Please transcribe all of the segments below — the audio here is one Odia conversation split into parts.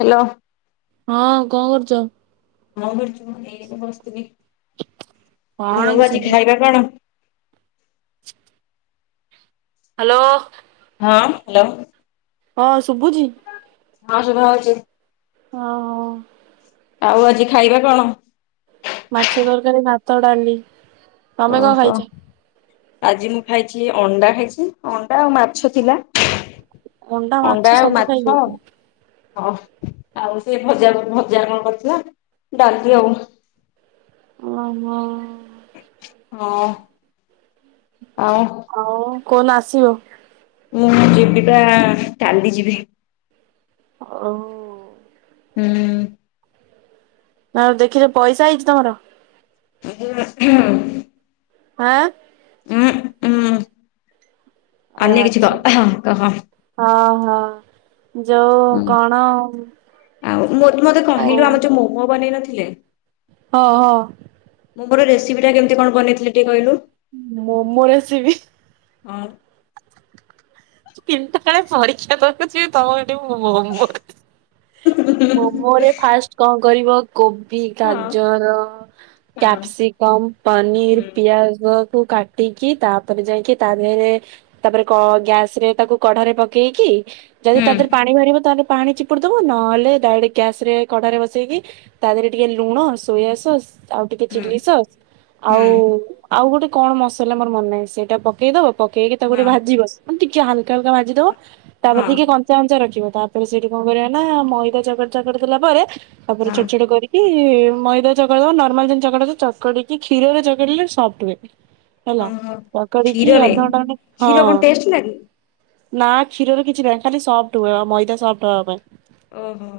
ହାଲୋ। ହଁ କଣ କରୁଛ? ହଁ କରୁଚୁ ଏଇଠି ବସିଥିଲି। କଣ ଆଉ କି ଆଜି ଶୁଭୁ ଖାଇବା କଣ? [inaudible] ହାଲୋ। ହଁ ହାଲୋ। ହଁ ଶୁଭୁଛି ହଁ ଶୁଭା ହଉଛି। ଓହୋ। ଆଉ ଆଜି ଖାଇବା କଣ? ମାଛ ତରକାରୀ ଭାତ ଡାଲି। ତମେ କଣ ଓହୋ। ଖାଇଛ? ଆଜି ମୁଁ ଖାଇଥିଲି ଅଣ୍ଡା ଖାଇଛି ଅଣ୍ଡା ଆଉ ମାଛ ଥିଲା। ମାଛ ଅଣ୍ଡା ଆଉ ସବୁ ଖାଇ ମାଛ। ଦେଇଛି ହଁ ଆଉ ସେ ଭଜା ଭଜା କଣ କରିଥିଲା ଡାଲି ଆଉ। ଓ ହୋ। ହଁ ଆଉ ହଉ କୋଉଁନ ଆସିବ? ମୁଁ ଯିବି ପା କାଲି ଯିବି। ଅଓ। ହୁଁ। ଆଉ ଦେଖିଲେ ପଇସା ଆଇଚି ତମର? [inaudible] ହୁଁ ଆଁ। ଉଁ ଉଁ ଓ ଅନ୍ୟ କିଛି ଆଚ୍ଛା। କହ [inaudible] ହଁ ହଁ ଯୋଉ ହୁଁ କଣ ଆଉ ପୁଅ ବନେଇ ନଥିଲେ? ହଁ ହଁ। ମୁଁ ମୋର ରେସିପିଟା କେମତି କଣ ବନେଇଥିଲି ଟିକେ କହିଲୁ? ମୋମୋ ରେସିପି। ହଁ। କିନ୍ତୁ କାଳେ ପରୀକ୍ଷା ତୋର କୁଚି ତମ ଏଠି ମୋମୋ ଫୋମୋ [unintelligible] ମୋମୋ ରେ ଫାଷ୍ଟ କଣ କରିବ କୋବି, ହଁ ଗାଜର, ହଁ କ୍ୟାପ୍ସିକମ୍, ପନିର, ହୁଁ ପିଆଜ କୁ କାଟିକି ତାପରେ ଯାଇକି ତା ଦେହରେ ତାପରେ କ ଗ୍ୟାସ ସ୍ରେ ତାକୁ କଢାରେ ପକେଇକି ଯଦି ହୁଁ ତା ଦେହରେ ପାଣି ବାହାରିବ ତାହେଲେ ପାଣି ଚିପୁଡି ଦବ ନହେଲେ ଡାଇରେକ୍ଟ ଗ୍ୟାସ ରେ କଡାରେ ବସେଇକି ତା ଦେହରେ ଟିକେ ଲୁଣ ସୋୟା ସସ୍ ଆଉ ଟିକେ ହୁଁ ଚିଲି ସସ୍ ହୁଁ ଆଉ ଆଉ ଗୋଟେ କଣ ମସଲା ମୋର ମନେ ନାହିଁ ସେଇଟା ପକେଇ ଦବ ପକେଇକି ତାକୁ ଗୋଟେ ହଁ ଭାଜିବ ମାନେ ଟିକେ ହାଲକା ହାଲକା ଭାଜି ଦବ ତାପରେ ହଁ ଟିକେ କ ଚାମଚା ରଖିବ ତାପରେ ସେଇଠି କଣ କରିବା ନା ମଇଦା ଚାକଟ ଚାକଟ ଦେଲା ପରେ ତାପରେ ହଁ ଛୋଟ ଛୋଟ କରି କି ମଇଦା ଚକଟ ଦବ ନର୍ମାଲ ଯେନ୍ତି ଚକଟ ଚକିକି କ୍ଷୀରରେ ଚକଟିଲେ ସଫ୍ଟ ହୁଏ। ହେଲା ଓହୋ ଚକଡିକି ଅଧଘଣ୍ଟେ ଘଣ୍ଟେ ହଁ ଦେଖିନା କି। ନା କ୍ଷୀରରେ କିଛି ନାହିଁ ଖାଲି ସଫ୍ଟ ହୁଏ ମଇଦା ସଫ୍ଟ ହବା ପାଇଁ। ଓହୋ।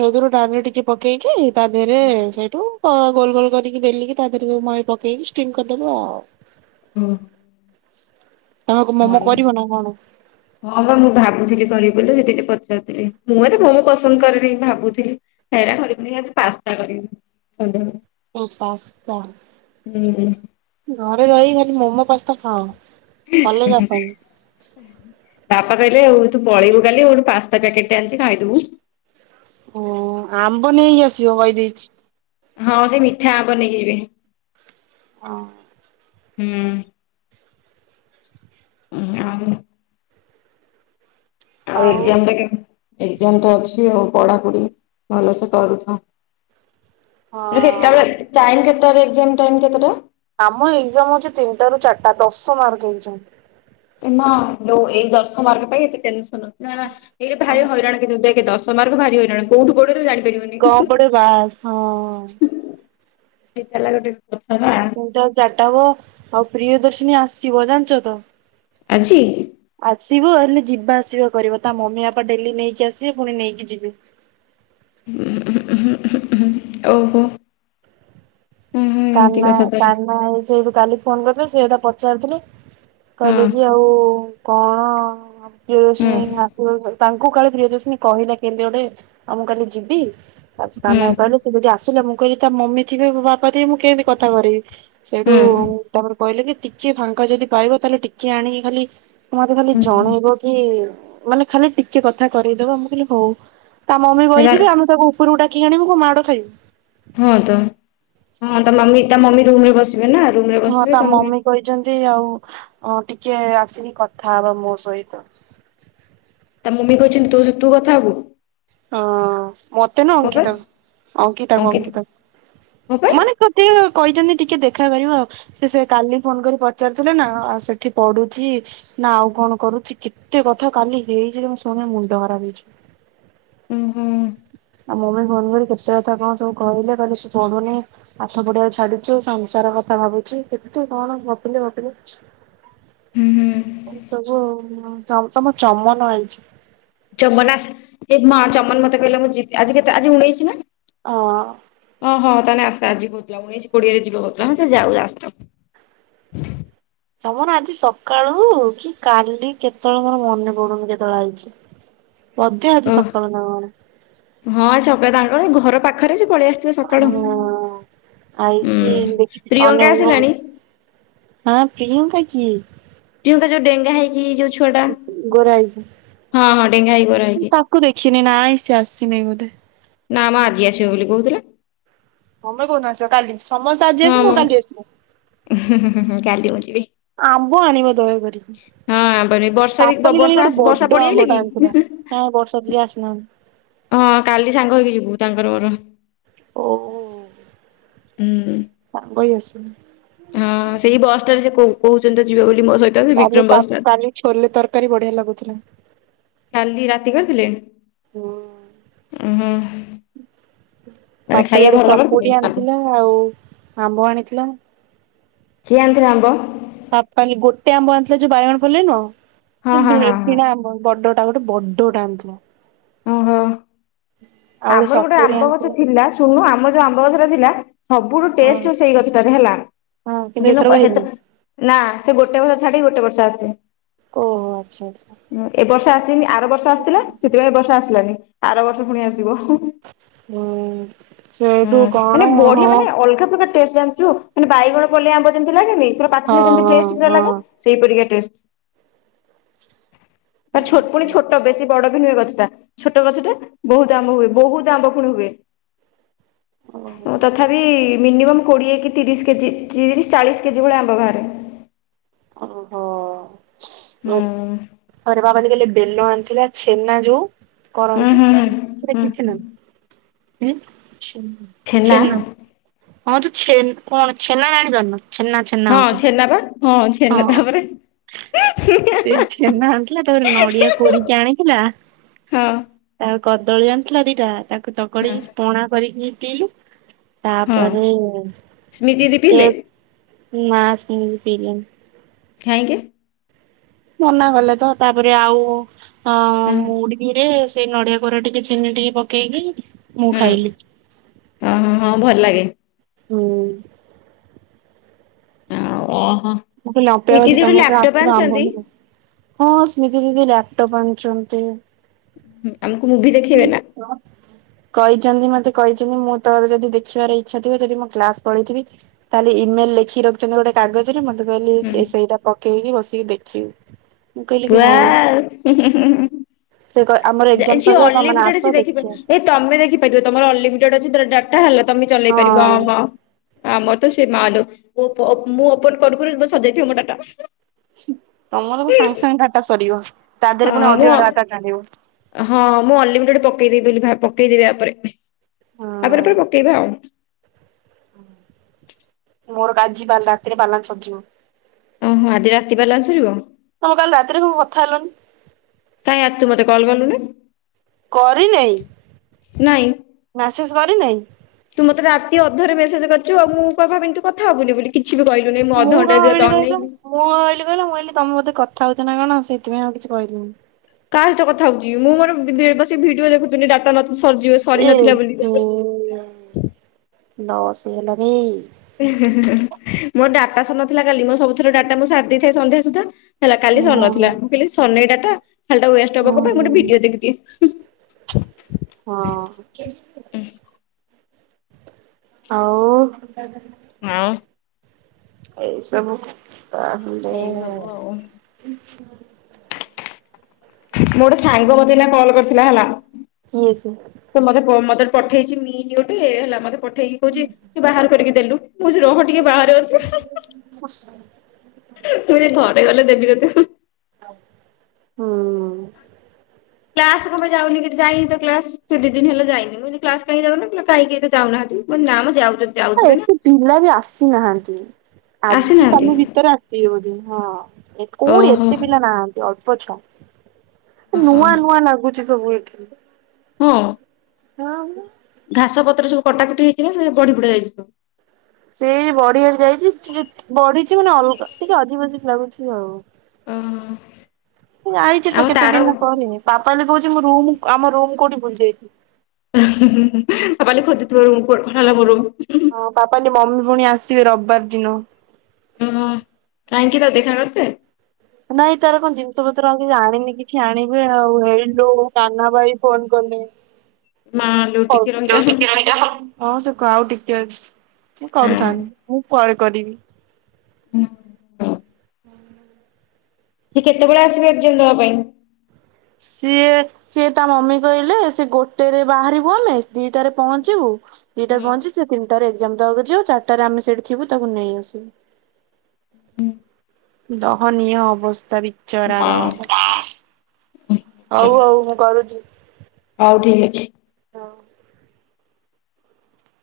ସେଦୁରୁ ଡାଲି ଟିକେ ପକେଇକି ତା ଦେହରେ ସେଇଠୁ ହଁ ଗୋଲ ଗୋଲ କରିକି ବେଲିକି ତା ଦେହରେ ମଇଁ ପକେଇକି ଷ୍ଟିମ କରିଦେବ ଆଉ ହୁଁ। ତମେ ମୋମୋ କରିବ ନା କଣ? ହଁ ବା ମୁଁ ଭାବୁଥିଲି କରିବି ବୋଲି ସେଠି ଟିକେ ପଚାରିଦେଲି ମୁଁ ଏତେ ମୋମୋ ପସନ୍ଦ କରେନି ଭାବୁଥିଲି ହେଇରା କରିବୁନି ଆଜି ପାସ୍ତା କରିବି। ଓ ସନ୍ଧ୍ୟାବେଳେ ପାସ୍ତା ହୁଁ ହୁଁ। ଘରେ ରହି ଖାଲି ମୋମୋ ପାସ୍ତା ଖାଅ। ଉଁ କଲେଜ ହୁଁ ହୁଁ। ଆସନି। ବାପା କହିଲେ ଆଉ ତୁ ପଳେଇବୁ କାଲି ଗୋଟେ ପାସ୍ତା ପ୍ୟାକେଟ୍ ଟେ ଆଣିଛି ଖାଇଦବୁ। ଓହ ଆମ୍ବ ନେଇ ଆସିବ କହି ଦେଇଛି। ହଁ ସେହି ମିଠା ଆମ୍ବ ନେଇକି ଯିବି। ହଁ। ହୁଁ। [unintelligible] ଆଉ ଏକ୍ସମ୍ ହଁ କେତ ଏକ୍ସମ୍ ଅଛି ଆଉ ପଢାପଢି ଭଲସେ କରୁଥାଅ। କେତଟା ବେଳେ ଟାଇମ୍ କେତେ ବେଳେ ଏକ୍ସାମ ଟାଇମ କେତେଟା? ଆମ ଏକ୍ଜାମ ହଉଛି ତିନିଟାରୁ ଚାରିଟା ଦଶ ମାର୍କ ଏକ୍ଜାମ। ନା ଯୋଉ ଏଇ ଦଶ ମାର୍କ ପାଇଁ ଏତେ ଟେନସନ ନା ନା ଏଇଟା ଭାରି ହଇରାଣ ଦେଖେ ଦଶ ମାର୍କ ଭାରିହଇରାଣ କୋଉଠୁ ପଡିବ ତୁ ଜାଣିପାରିବୁ କଣ ପଡେ ବାସ ହଁ। ସେଇଟା ହେଲା ଗୋଟେ କଥା ନା ଟ ଚଟବ ଆଉ ପ୍ରିୟ ଦର୍ଶିନୀ ଆସିବ ଜାଣିଛ ତ। ଆଜି। ଆସିବ ହେଲେ ଯିବା ଆସିବା କରିବ ତା ମମି ବାପା ଡେଲି ନେଇକି ଆସିବେ ପୁଣି ନେଇକି ଯିବେ। ଉ ଓହୋ [unintelligible] ହୁଁ ହୁଁ ଏମିତି କାନା କଥା ତାହେଲେ କାନା ସେଇଠୁ କାଲି ଫୋନ କରିଥିଲେ ସେଟା ପଚାରୁଥିଲି। କହିଲେ କି ହଁ ଆଉ କଣ? ହୁଁ ପ୍ରିୟଦର୍ଶନୀ ଆସିବ ତାଙ୍କୁ କାଳେ ପ୍ରିୟଦର୍ଶନି କହିଲା କେମିତି ଗୋଟେ ଆ ମୁଁ କାଲି ଯିବି। ସେ ହୁଁ। କହିଲା ମୁଁ କହିଲି ତା ମମି ଥିବେ ବାପାଥିବେ ମୁଁ କେମିତି କଥା କରିବି। ସେଇଠୁ ହୁଁ ତାପରେ କହିଲେ କି ଟିକେ ଫାଙ୍କା ଯଦି ପାଇବ ତାହେଲେ ଟିକିଏ ଆଣିକି ଖାଲି ମତେ ଖାଲି ହୁଁ ଜଣେଇବ କି ମାନେ ଖାଲି ଟିକେ କଥା କଦବ ମୁଁ ଖାିଲଲି ହଉ। ତା ମମି ରା କହିଥିବି ଆମେ ତାକୁ ଉପରକୁ ଡାକି ଆଣିବୁ କୋ ମାଡ ଖାଇବୁ। ହଁ ତ ହଁ ତା ମମି ରୁମରେ ବସିବେ ନା ରୁମ୍ ହଁ ତା ମମି କହିଛନ୍ତି ଆଉ ଟିକେ ଆସିବି କଥା ହବା ମୋ ସହିତ। ତା ମମି କହିଛନ୍ତି ତୋ ତୁ କଥା ହବୁ। ହଁ ମତେ ନା କଣ ପାଇଁ ଅଙ୍କିତା ଅଙ୍କିତା କ ଅଙ୍କିତ ଅଙ୍କିତା କଣ ପାଇଁ ମାନେ ତତେ କହିଛନ୍ତି ଟିକେ ଦେଖା କରିବ ଆଉ। ସେ ସେ କାଲି ଫୋନ କରି ପଚାରୁଥିଲେ ନା ଆଉ ସେଠି ପଢୁଛି। ନା ଆଉ କଣ କରୁଛି କେତେ କଥା କାଲି ହେଇଛି ଯେ ମୁଁ ଶୁଣ ମୁଣ୍ଡ ହରାପ ହେଇଛି। ହୁଁ ହୁଁ। ଆଉ ମମି ଫୋନ କରି କେତେ କଥା କଣ ସବୁ କହିଲେ କହିଲ ସେ ପଢୁନି। ପାଠ ପଢିଆ ଛାଡୁଛୁ ସଂସାର କଥା ଭାବୁଛି କେମୁ କଣ ଭପିଲି ଗପିଲି। ହୁଁ ହୁଁ ଏ ସବୁ ତମ ଚମନ ଆଇଛି। ଚମନ ଆସ ଏ ମା ଚମନ ମତେ କହିଲେ ମୁଁ ଯିବି ଆଜି କେତେ ଆଜି ଉଣେଇଶି ନା। ହଁ। ହଁ ହଁ ତାହେ ଆ ଆଜି ହଉଥିଲା ଉଣେଇଶ କୋଡିଏରେ ଯିବା କଉଥିଲା ହଁ ସେ ଯାଉ ଆସ ତମର ଆଜି ସକାଳୁ କି କାଲି କେତେବେଳେ ମୋର ମନେ ପଡୁନି କେତେବେଳେ ଆଇଛି। [inaudible] ବଧେ ଓ ଆଜି ସକାଳ ନ କଣ। ହଁ ଛକ ତାଙ୍କର କଣ ଘର ପାଖରେ ସେ ପଳେଇଆସ ହଁ ଆଇଛି ଦେଖିଛି ପ୍ରିୟଙ୍କା ଅନେଇ ଅନ ଆସିଲାଣି ହଁ ପ୍ରିୟଙ୍କା କି? ପ୍ରିୟଙ୍କା ଯଉ ଡେଙ୍ଗା ହେଇକି ଯଉ ଗୋରା ହଁ ଡେଙ୍ଗା ହେଇକି ଗୋରା ହେଇକି ହେଇକି ତାକୁ ଦେଖିନି ନାଁ ସେ ଆସିନି ବୋଧେ। ନା ଆମ ଆଜି ଆସିବେ ବୋଲି କହୁଥିଲେ। ତମେ କହୁ ଆସ କାଲି ସମସ୍ତେ ଆଜି ଆସିବ କାଲି ଆସିବ। ହଁ ହୁ ହଁ କାଲି ମୁଁ ଜି। ଆମ୍ବ ଆଣିବ ଦୟାକରିକି ହଁ ଆମ୍ବାନୀ ବର୍ଷା ବି ପାପାଲି କାଲି ବର୍ଷା ଗୋଟେ ବର୍ଷା ବଡ ପଳେଇଆଇଲା ଆମ୍ବ ଟା କି? ଆଣିଥିଲା। ହଁ ବର୍ଷା ପ୍ରିୟା ଆସି ନାହାନ୍ତି। ହଁ କାଲି ସାଙ୍ଗ ହେଇକି ଯିବୁ ତାଙ୍କର ମୋର। ଓ ହୁଁ। ସାଙ୍ଗ ହେଇ ଆସିଲୁ। ହଁ ସେଇ ବସ ଟା ରେ ସେ କହୁ କହୁଛନ୍ତି ତ ଯିବେ ବୋଲି ମୋ ସହିତ। ସେ କାଲି ବିକ୍ରମ ତା ବସଟା। କାଲି ଛୋଲେ ତରକାରୀ ବଢିଆ ଲାଗୁଥିଲା। କାଲି ରାତି କରି ଥିଲେ ହୁଁ। ଉଁ ହୁଁ ‌ ମାନେ ପାପାଲି ଗୋଟେ ଖାଇବା ଭଲ ସପୁରୀ କରିଥିଲେ। ଆଣିଥିଲା ଆଉ ଆମ୍ବ ଆଣିଥିଲା। କିଏ ଆଣିଥିଲା ଆମ୍ବ। ପପାଲୀ ଗୋଟେ ଆମ୍ବ ଆଣିଥିଲା ଯୋଉ ବାଇଗଣ ପଲେଇ ନୁଅ ହଁ ଯୋଉ ହଁ ମିଳେ ହଁ ହଁ କିଣା ଆମ୍ବ। ବଡଟା ଗୋଟେ ବଡଟା ଆଣିଥିଲା। ଓ ହୋ ଆଉ ଆମର ଗୋଟେ ସପୁରୀ ଆମ୍ବ ଗଛ ଆଣିଥିଲା ଥିଲା ଶୁଣୁନୁ ଆମର ଯୋଉ ଆମ୍ବ ଗଛ ଟା ଥିଲା। ସବୁଠୁ ହଁ ଟେଷ୍ଟ ସେଇ ଗଛଟାରେ ହେଲା ହଁ ଏଥରକ କିନ୍ତୁ ହେଇନି ସେତ ନା ସେ ଗୋଟେ ବର୍ଷ ଛାଡିିକି ଗୋଟେ ବର୍ଷ ଆସେ। ଓହୋ ଆଛା। ଏଁ ଏ ବର୍ଷ ଆସିନି ଆର ବର୍ଷ ଆସିଥିଲା ସେଥିପାଇଁ ଏ ବର୍ଷ ଆସିଲାନି ଆର ବର୍ଷ ପୁଣି ଆସିବ। ଥି ବ ହୁଁ ହୁଁ ହୁଁ ହୁଁ ସେଇଠୁ କଣ ମାନେ ହଁ ହଁ ବଢିଆ ହଁ ମାନେ ଅଲଗା ପ୍ରକାର। ଟେଷ୍ଟ ଜାଣିଛୁ ମାନେ ବାଇଗଣ ପଲେଇ ଆମ୍ବ ଯେମିତି ଲାଗେନି ପୁରା ପାିଚିଲେ ଯେମତି ଟେଷ୍ଟ ପୁରା ଲାଗେ। ହଁ ସେଇ ପରିକା ଟେଷ୍ଟ। ପା ଛୋଟ ପୁଣି ଛୋଟ ବେଶୀ ବଡ ବି ନୁହେଁ ଗଛଟା ଛୋଟ ଗଛଟା ବହୁତ। ଆମ୍ବ ହୁଏ ବହୁତ ଆମ୍ବ ପୁଣି ହୁଏ ହୁଁ ଓହୋ ତଥା ବି ମିନିମମ୍ କୋଡ଼ିଏ କି ତିରିଶ କେଜି ତିରିଶ ଚାଳିଶ କେଜି ଭଳିଆ ଆମ୍ବ ବାହାରେ। ଓ ହୋ। ହୁଁ ଆରେ ପାପାଲି କାଲି ବେଲ ଆଣିଥିଲା ଛେନା ଯୋଉ। ହୁଁ କରନ୍ତି ହୁଁ ଛେ ସେଇଟା ହୁଁ ପି ଥେନ ଉଁ ଛେନା। ଛେନା ହଁ ତୁ ଛେନା କଣ ଛେନା ଜାଣିପାରୁନ ଛେନା। ଛେନା ହଁ ହଉଛ ଛେନା ବା ହଁ ଛେନା ତାପରେ। ସେ ଛେନା ଆଣିଥିଲା ତାପରେ ନଡିଆ କୋରିକି ଆଣିଥିଲା। ହଁ ହଁ ଆଉ କଦଳୀ ଆଣିଥିଲା ଦିଟା ତାକୁ ଚକଡି କି ପଣା କରିକି ପିଇଲୁ। ହଁ ତାପରେ ସ୍ମିତି ଦିଦି ପିଇଲେ ସେଇଆକୁ ନା ସୁମି ଦି ପିଇଲେନି। କାଇଁକି। ମନା କଲେ ତ ତାପରେ ଆଉ ଅଁ ହୁଁ ମୁଢିରେ। ସେଇ ନଡିଆ କୋରା ଟିକେ ଚିନି ଟିକେ ପକେଇକି। ମୁଁ ହୁଁ ଖାଇଲି ଓହୋ ହଁ ଭଲ ଲାଗେ ହୁଁ। ଆଉ ଆ ହ। ମୁଁ ଖାଲି ଅପେକ୍ଷା କରିଛି ତମେ କୋଉ ଆସିବ ଆମ୍ବ ଭଲ ହଁ ସ୍ମିତି ଦିଦି ଲାପଟପ୍ ଆଣିଛନ୍ତି। ହୁଁ ଆମକୁ ମୁଭି ଦେଖେଇବେ ନା। କଇଛନ୍ତି ମତେ କଇଚିନ୍ତି ମୁଁ ତୋର ଯଦି ଦେଖିବାର ଇଚ୍ଛା ଥିବ ଯଦି ମୁଁ କ୍ଲାସ ପଳେଇଥିବି। ତାହେଲେ ଇମେଲ ଲେଖି ରଖିଛନ୍ତି ଗୋଟେ କାଗଜରେ ମତେ କହଲେ ସେଇଟା ପକେଇକି ବସିକି ଦେଖିବୁ। ମୁଁ କହିଲି କି ହ ଉ ୱାଓ ସେ କ ଆମର ଏକ୍ଜାମ ଯିଏ ସରିଯାଉ ତମେ ମାନେ ଅନଲିମିଟେଡ ଅଛି ଆସ ଦେଖିବେ ଦେଖିବ। ଏ ତମେ ଦେଖିପାରିବ ତମର ଅନଲିମିଟେଡ ଅଛି ସେତେରେ ଡାଟା ହେଲା ତମେ ଚଲେଇ ପାରିବ। ହଁ। ଆମର ତ ସେ ମା ଲୋ ମୁଁ ଓପ ମୁଁ ଓପନ କରୁ କରୁ ସରି ଯାଇଥିବା ମୋ ଡାଟା। ହୁଁ ତମର ତ ସାଙ୍ଗେ ସାଙ୍ଗେ ଡାଟା ସରିବ ତା ଦେହରେ ପୁଣି ହଁ ମୁଁ ଅଧିକ ଡାଟା ଟାଣିବ। ହଁ ମୁଁ ଅନଲିମିଟେଡ଼ ପକେଇଦବି ବୋଲି ଭା ପକେଇଦବି ୟା ପରେ ଆ‌ ହଁ। ପରେ ପରେ ପକେଇବା ଆଉ। ମୋର କା ଆଜି ବା ରାତିରେ ବାଲାନ୍ସ ସରିଯିବ। ଉଁ ହୁଁ ଆଜି ରାତି ବାଲାନ୍ସ ସରିବ। ତମେ କାଲି ରାତିରେ କଁ କଥା ହେଲନି। କାଇଁ ଆ ତୁ ମୋତେ କଲ୍ କଲୁନି। କରି ନେଇ ନାଇଁ। ମସେଜ କରି ନେଇ। ତୁ ମତେ ରାତି ଅଧରେ ମେସେଜ କରୁଛୁ ମୁଁ ପା ଭାବିଲି ତୁ କଥା ହେବୁନି ବୋଲି। କିଛି ବି କହିଲୁନି ମୁଁ କଣ ଅଧଘଣ୍ଟାରେ ଭାବିଲି ତତେ କହିଲ ଅନେଇଲି। ମୁଁ ଭାବିଲି କହିଲ ମୁଁ କହିଲି ତମ ବୋଧେ କଥାଉଛି ନା କଣ ସେଇଥି ପାଇଁ ଆଉ କିଛି କହିଲିନି। କାହା ସହିତ କଥା ହଉଛି ମୁଁ ମୋର ବସି ଭିଡିଓ ଦେଖୁଥିଲି ଡାଟା ସରିଯିବେ ସରି ନଥିଲା ବୋଲି। ଲସ୍ ହେଇଗଲା ରେ। ମୋର ଡାଟା ସରି ନଥିଲା କାଲି ମୋ ସବୁଥର ଡାଟା ମୁଁ ସାରି ଦେଇଥାଏ ସନ୍ଧ୍ୟା ସୁଦ୍ଧା। ହେଲା କାଲି ସରିନଥିଲା ମୁଁ କହିଲି ସରିନେଇ ଡାଟା ଖାଲିଟା ୱେଷ୍ଟ ହବ କଣ ପାଇଁ ଗୋଟେ ଭିଡିଓ ଦେଖିଦିଏ। ହଁ ଆଉ। ହଁ। ଏଇ ସବୁ ତ‌। ଏଇ ସବୁ ଆଉ। ଆଛା। ମୋର ଗୋଟେ ସାଙ୍ଗ ମତେ ଏଇନା କଲ୍ କରିଥିଲା ହେଲା। କିଏ ସେ। ତ ମତେ ମତ ପଠେଇଛି ମିନ୍ ଗୋଟେ ହେଲା ମତେ ପ। ପଠେଇକି କହୁଛି କି ବାହାର କରିକି ଦେଲୁ କହୁଛି ରହ ଟିକେ ବାହାରେ ଅଛି। ମୁଁ କହିଲି ଘରେ ଗଲେ ଦେବି ତତେ। ହୁଁ। କ୍ଲାସ୍ କଣ ପାଇଁ ଯାଉନି କି ଯାଇନି ତ କ୍ଲାସ୍। ସେ ଦି ଦିନ ହେଲା ଯାଇନି ମୁଁ କ୍ଲାସ୍ କହିଲି ଯାଉନଁ ସେ କହିଲା କାହିଁ ତ କେହି ଯାଉନାହାନ୍ତି ମୁଁ କହିଲି ନା ମ ଯାଉଛନ୍ତି। ଯାଉଥିବେ ନା। ଏତେ ପିଲା ବି ଆସିନାହାନ୍ତି ଆଜି ଆସିନାହାନ୍ତି କାଲି ଭିତରେ। ଭିତରେ ଆସିିବେ ବୋଧେ ହଁ ଏ କୋଉଠି ଓହୋ ଏତେ ପିଲା ନାହାନ୍ତି ଅଳ୍ପ ଛୁଆ। ଓହୋ ନୂଆ ନୂଆ ଲାଗୁଛି ସବୁ ଏଠି। ହଁ। ହଁ ବା। ଘାସ ପତ୍ର ସବୁ କଟାକଟି ହେଇଛି ନା ସେ ବଢି ବୁଢା ଯାଇଛି ସବୁ। ସେଇ ବଢିବାଢି ଯାଇଛି ବଢିଛି ମାନେ ଅଲଗା ଟିକେ ଅଜିବ୍ ଅଜିବ୍ ଲାଗୁଛି ଆଉ। ଓହୋ। ଏ ଆଇଛି ତ ଆଉ କେତେ ତାର ଦିନ ପରେ ପାପାଲି କହୁଛି ମୁଁ ରୁମ୍ ଆମ ରୁମ୍ କୋଉଠି ଭୁଲିଯାଇଛି। ପାପାଲି ଖୋଜୁଥିବ ରୁମ୍ କୁଆଡେ ଗଲା ମୋ ରୁମ୍। ହଁ ପାପାଲି ମମି ପୁଣି ଆସିବେ ରବିବାର ଦିନ। ଓହୋ କାହିଁକି ତାକୁ ଦେଖା କରିତେ। ନାଇଁ ତାର କଣ ଜିନିଷ ପତ୍ର ଆଉ କିଛି ଆଣିନି କିଛି ଆଣିବେ ଆଉ ହେଇଲୋ କାହ୍ନା ଭାଇ ଫୋନ୍ କଲେଣି। [inaudible] ହଉ ଟିକେ ତୁ ରହିଯା ହଁ। ଟିକେ ରହିଥା ମୁଁ। ହଁ ସେ କ ଆଉ ଟିକେ ଅଛି କରୁଥାନ୍ତି ମୁଁ ପରେ କରିବି। ହୁଁ ହ। ସେ କେତେବେଳେ ଆସିବେ ଏକ୍ଜାମ୍ ଦବା ପାଇଁ। ସିଏ। ସିଏ ତା ମମି କହିଲେ ସେ ଗୋଟେରେ ବାହାରିବୁ ଆମେ ଦିଟାରେ ପହଞ୍ଚିବୁ। ଦିଇଟାରେ ହୁଁ। ପହଞ୍ଚି ସେ ତିନିଟାରେ ଏକ୍ଜାମ ଦବାକୁ ଯିବ ଚାରିଟାରେ ଆମେ ସେଠି ଥିବୁ ତାକୁ ନେଇ ଆସିବୁ। ହୁଁ। ଦହନୀୟ ଅବସ୍ଥା ମା, ବିଚରାର। ହଉ ହଉ ମୁଁ କରୁଛି। ହଉ ଠିକ୍ ଅଛି। ହଉ।